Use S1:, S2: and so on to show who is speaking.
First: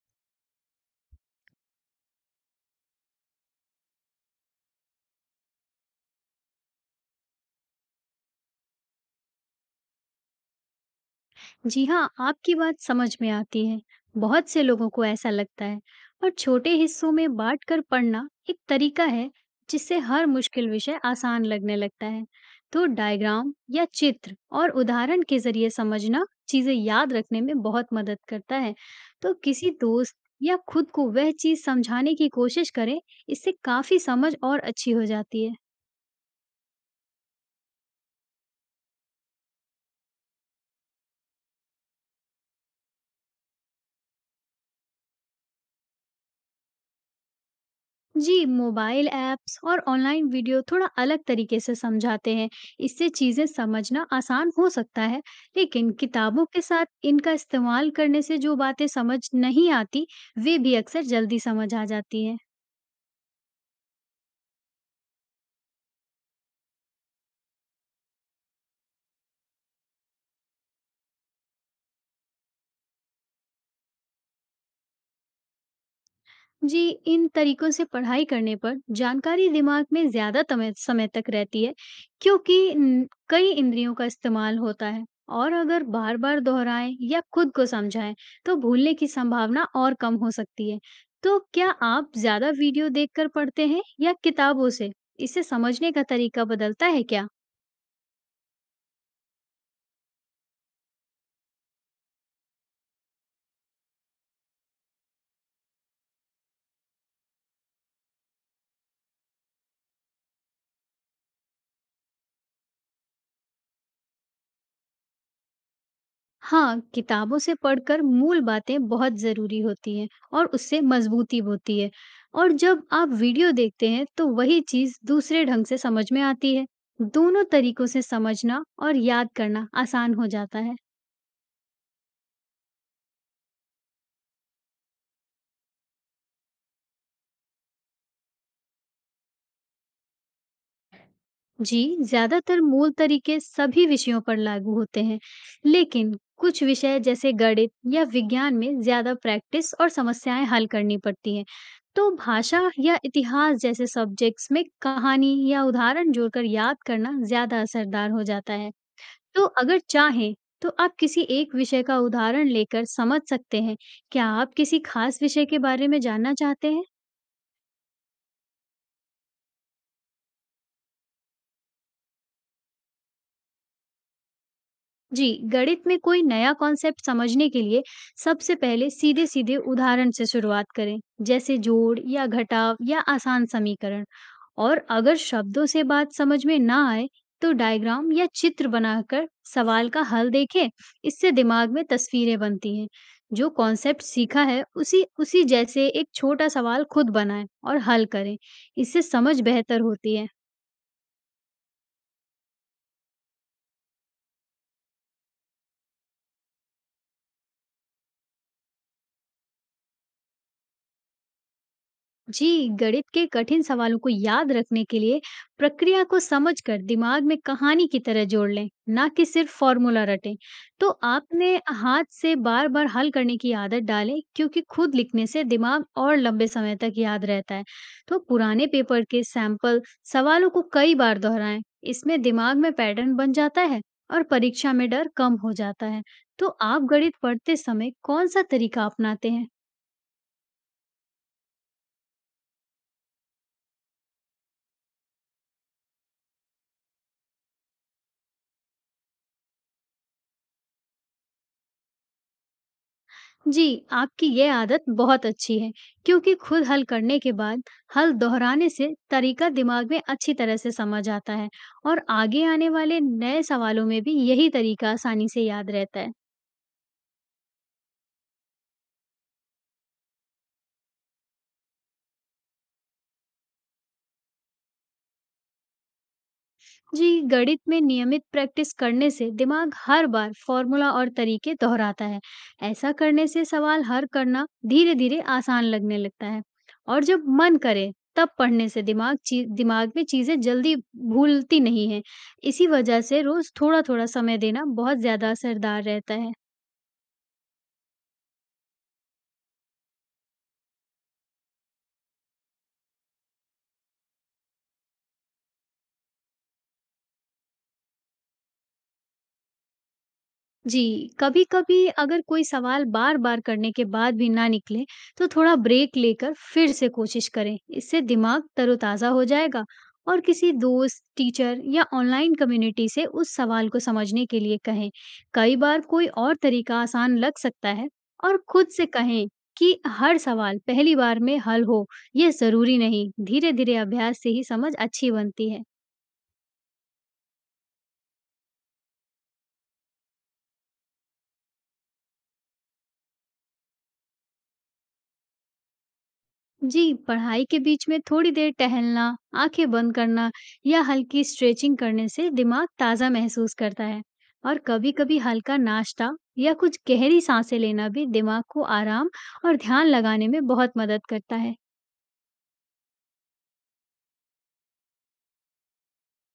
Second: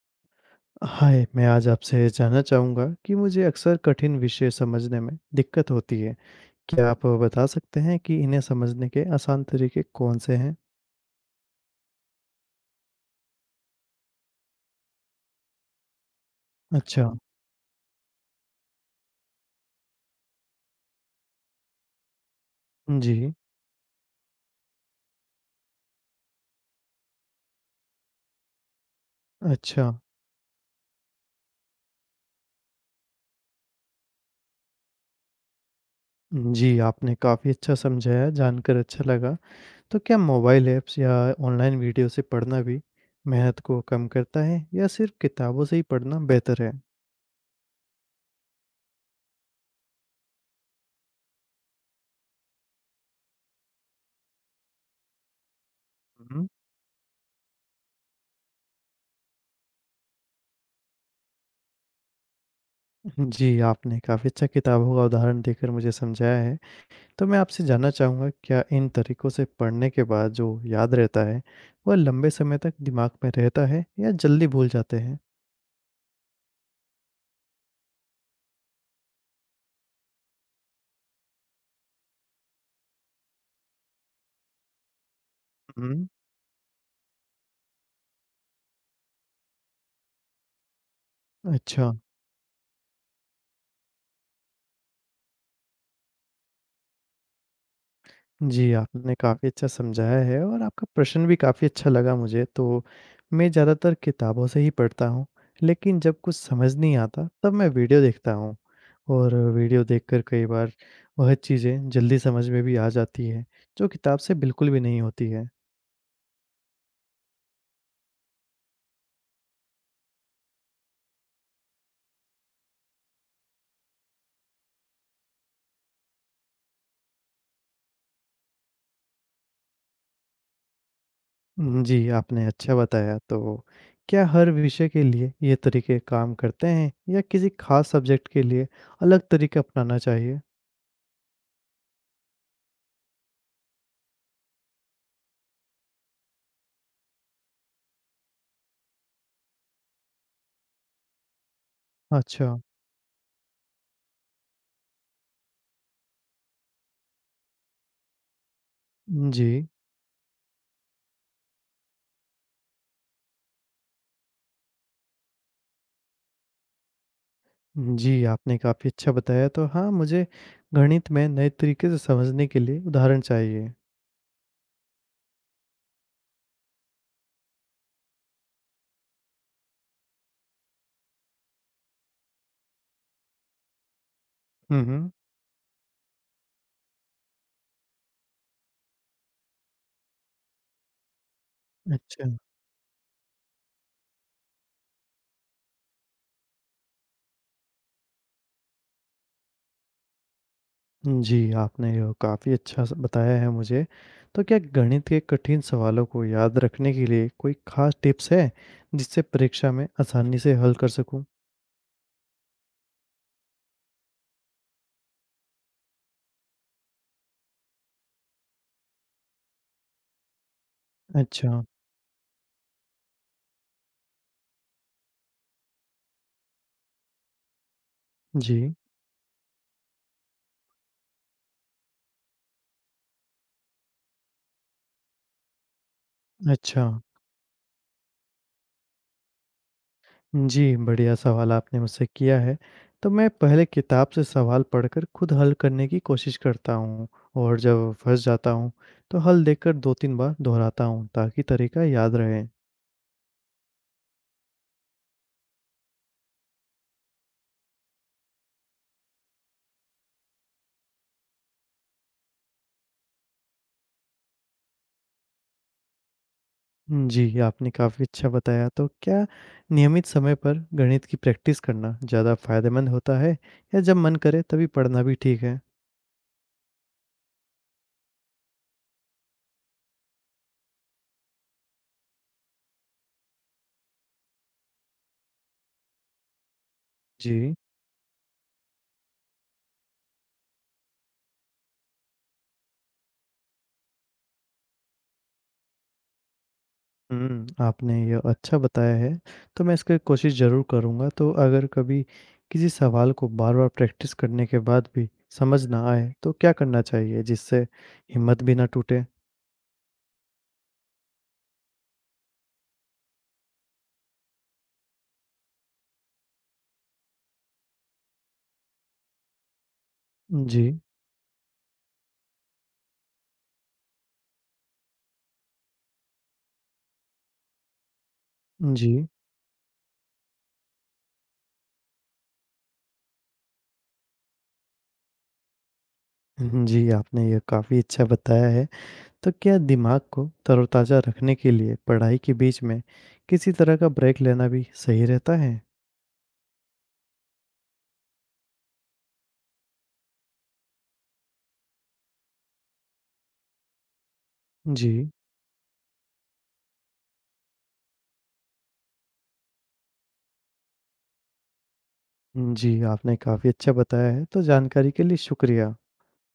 S1: हाय, मैं आज आपसे जानना चाहूँगा कि मुझे अक्सर कठिन विषय समझने में दिक्कत होती है। क्या आप बता सकते हैं कि इन्हें समझने के आसान तरीके कौन-से हैं?
S2: जी हाँ, आपकी बात समझ में आती है। बहुत से लोगों को ऐसा लगता है और छोटे
S1: अच्छा,
S2: हिस्सों में बाँटकर पढ़ना एक तरीका है, जिससे हर मुश्किल विषय आसान लगने लगता है। तो
S1: जी,
S2: डायग्राम या चित्र और उदाहरण के ज़रिए समझना चीज़ें याद रखने में बहुत मदद करता है। तो किसी
S1: अच्छा।
S2: दोस्त या खुद को वह चीज़ समझाने की कोशिश करें, इससे काफ़ी समझ और अच्छी हो जाती है।
S1: जी, आपने काफ़ी अच्छा समझाया, जानकर अच्छा लगा। तो क्या मोबाइल ऐप्स या ऑनलाइन वीडियो से पढ़ना भी मेहनत को कम करता है या सिर्फ़ किताबों से ही पढ़ना बेहतर है?
S2: जी, मोबाइल ऐप्स और ऑनलाइन वीडियो थोड़ा अलग तरीके से समझाते हैं। इससे चीज़ें समझना आसान हो सकता है, लेकिन
S1: हुँ,
S2: किताबों के साथ इनका इस्तेमाल करने से जो बातें समझ नहीं आती, वे भी अक्सर जल्दी समझ आ जाती हैं।
S1: हुँ। जी, आपने काफ़ी अच्छा किताबों का उदाहरण देकर मुझे समझाया है। तो मैं आपसे जानना चाहूँगा क्या इन तरीकों से पढ़ने के बाद जो याद रहता है, वह लंबे समय तक दिमाग में रहता है या जल्दी भूल जाते हैं?
S2: जी इन तरीकों से पढ़ाई करने पर जानकारी दिमाग में ज्यादा समय समय तक रहती है क्योंकि कई इंद्रियों का इस्तेमाल होता है और अगर
S1: हुँ,
S2: बार बार दोहराएं या खुद को समझाएं तो भूलने की संभावना और कम हो सकती है। तो क्या
S1: अच्छा।
S2: आप ज्यादा वीडियो देखकर पढ़ते हैं या किताबों से इसे समझने का तरीका बदलता है क्या?
S1: जी, आपने काफ़ी अच्छा समझाया है और आपका प्रश्न भी काफ़ी अच्छा लगा मुझे। तो मैं ज़्यादातर किताबों से ही पढ़ता हूँ, लेकिन जब कुछ समझ नहीं आता तब मैं वीडियो देखता हूँ और वीडियो देखकर कई बार वह चीज़ें जल्दी समझ में भी आ जाती है, जो किताब से बिल्कुल भी नहीं होती है।
S2: हाँ, किताबों से पढ़कर मूल बातें बहुत ज़रूरी होती हैं और उससे मजबूती होती है और जब आप वीडियो देखते हैं तो वही चीज़ दूसरे ढंग से समझ में आती है। दोनों तरीकों से समझना और याद करना आसान हो जाता है।
S1: हुँ, जी, आपने अच्छा बताया। तो क्या हर विषय के लिए ये तरीके काम करते हैं या किसी खास सब्जेक्ट के लिए अलग तरीका अपनाना चाहिए?
S2: जी, ज़्यादातर मूल तरीके सभी विषयों पर लागू होते हैं, लेकिन कुछ विषय जैसे गणित या विज्ञान में ज़्यादा प्रैक्टिस और समस्याएं हल करनी पड़ती हैं। तो
S1: अच्छा।
S2: भाषा या इतिहास जैसे सब्जेक्ट्स में कहानी या उदाहरण जोड़कर याद करना ज़्यादा असरदार हो जाता है। तो
S1: जी।
S2: अगर चाहें, तो आप किसी एक विषय का उदाहरण लेकर समझ सकते हैं। क्या आप किसी खास विषय के बारे में जानना चाहते हैं?
S1: जी, आपने काफ़ी अच्छा बताया। तो हाँ, मुझे गणित में नए तरीके से समझने के लिए उदाहरण चाहिए।
S2: जी, गणित में कोई नया कॉन्सेप्ट समझने के लिए सबसे पहले सीधे सीधे उदाहरण से शुरुआत करें, जैसे जोड़ या घटाव या आसान समीकरण।
S1: हुँ,
S2: और
S1: हुँ।
S2: अगर शब्दों से बात समझ में ना आए तो डायग्राम या चित्र बनाकर सवाल का हल देखें। इससे दिमाग में
S1: अच्छा।
S2: तस्वीरें बनती हैं। जो कॉन्सेप्ट सीखा है उसी उसी जैसे एक छोटा सवाल खुद बनाएं और हल करें। इससे समझ बेहतर होती है।
S1: जी, आपने ये काफ़ी अच्छा स बताया है मुझे। तो क्या गणित के कठिन सवालों को याद रखने के लिए कोई खास टिप्स है, जिससे परीक्षा में आसानी से हल कर सकूँ?
S2: जी, गणित के कठिन सवालों को याद रखने के लिए प्रक्रिया को समझकर दिमाग में कहानी की तरह जोड़ लें, ना कि सिर्फ फॉर्मूला रटें। तो आपने
S1: अच्छा।
S2: हाथ से बार-बार हल करने की आदत डालें, क्योंकि खुद लिखने से दिमाग और लंबे समय तक याद रहता है। तो पुराने
S1: जी,
S2: पेपर के सैंपल सवालों को कई बार दोहराएं, इसमें दिमाग में पैटर्न बन जाता है और परीक्षा में डर कम हो जाता है। तो आप
S1: अच्छा।
S2: गणित पढ़ते समय कौन सा तरीका अपनाते हैं?
S1: जी, बढ़िया सवाल आपने मुझसे किया है। तो मैं पहले किताब से सवाल पढ़कर खुद हल करने की कोशिश करता हूँ और जब फँस जाता हूँ, तो हल देखकर 2-3 बार दोहराता हूँ ताकि तरीका याद रहे।
S2: जी, आपकी ये आदत बहुत अच्छी है, क्योंकि खुद हल करने के बाद हल दोहराने से तरीका दिमाग में अच्छी तरह से समझ आता है और आगे आने वाले नए सवालों में भी यही तरीका आसानी से याद रहता है।
S1: जी, आपने काफ़ी अच्छा बताया। तो क्या नियमित समय पर गणित की प्रैक्टिस करना ज़्यादा फ़ायदेमंद होता है या जब मन करे तभी पढ़ना भी ठीक है?
S2: जी, गणित में नियमित प्रैक्टिस करने से दिमाग हर बार फॉर्मूला और तरीके दोहराता है। ऐसा करने से सवाल हल करना धीरे-धीरे आसान लगने लगता है और जब
S1: जी।
S2: मन करे तब पढ़ने से दिमाग में चीज़ें जल्दी भूलती नहीं है। इसी वजह से रोज़ थोड़ा-थोड़ा समय देना बहुत ज़्यादा असरदार रहता है।
S1: हुँ, आपने ये अच्छा बताया है, तो मैं इसकी कोशिश ज़रूर करूँगा। तो अगर कभी किसी सवाल को बार-बार प्रैक्टिस करने के बाद भी समझ ना आए, तो क्या करना चाहिए जिससे हिम्मत भी ना टूटे?
S2: जी, कभी-कभी अगर कोई सवाल बार-बार करने के बाद भी ना निकले, तो थोड़ा ब्रेक लेकर फिर से कोशिश करें। इससे दिमाग तरोताज़ा हो जाएगा और किसी
S1: जी,
S2: दोस्त, टीचर या ऑनलाइन कम्युनिटी से उस सवाल को समझने के लिए कहें। कई बार कोई और तरीका आसान लग सकता है और खुद से
S1: जी।
S2: कहें कि हर सवाल पहली बार में हल हो, ये ज़रूरी नहीं। धीरे-धीरे अभ्यास से ही समझ अच्छी बनती है।
S1: जी, आपने ये काफ़ी अच्छा बताया है। तो क्या दिमाग को तरोताज़ा रखने के लिए पढ़ाई के बीच में किसी तरह का ब्रेक लेना भी सही रहता है?
S2: जी, पढ़ाई के बीच में थोड़ी देर टहलना, आँखें बंद करना या हल्की स्ट्रेचिंग करने से दिमाग ताज़ा महसूस करता है और
S1: जी।
S2: कभी-कभी हल्का नाश्ता या कुछ गहरी सांसें लेना भी दिमाग को आराम और ध्यान लगाने में बहुत मदद करता है।
S1: जी, आपने काफ़ी अच्छा बताया है, तो जानकारी के लिए शुक्रिया।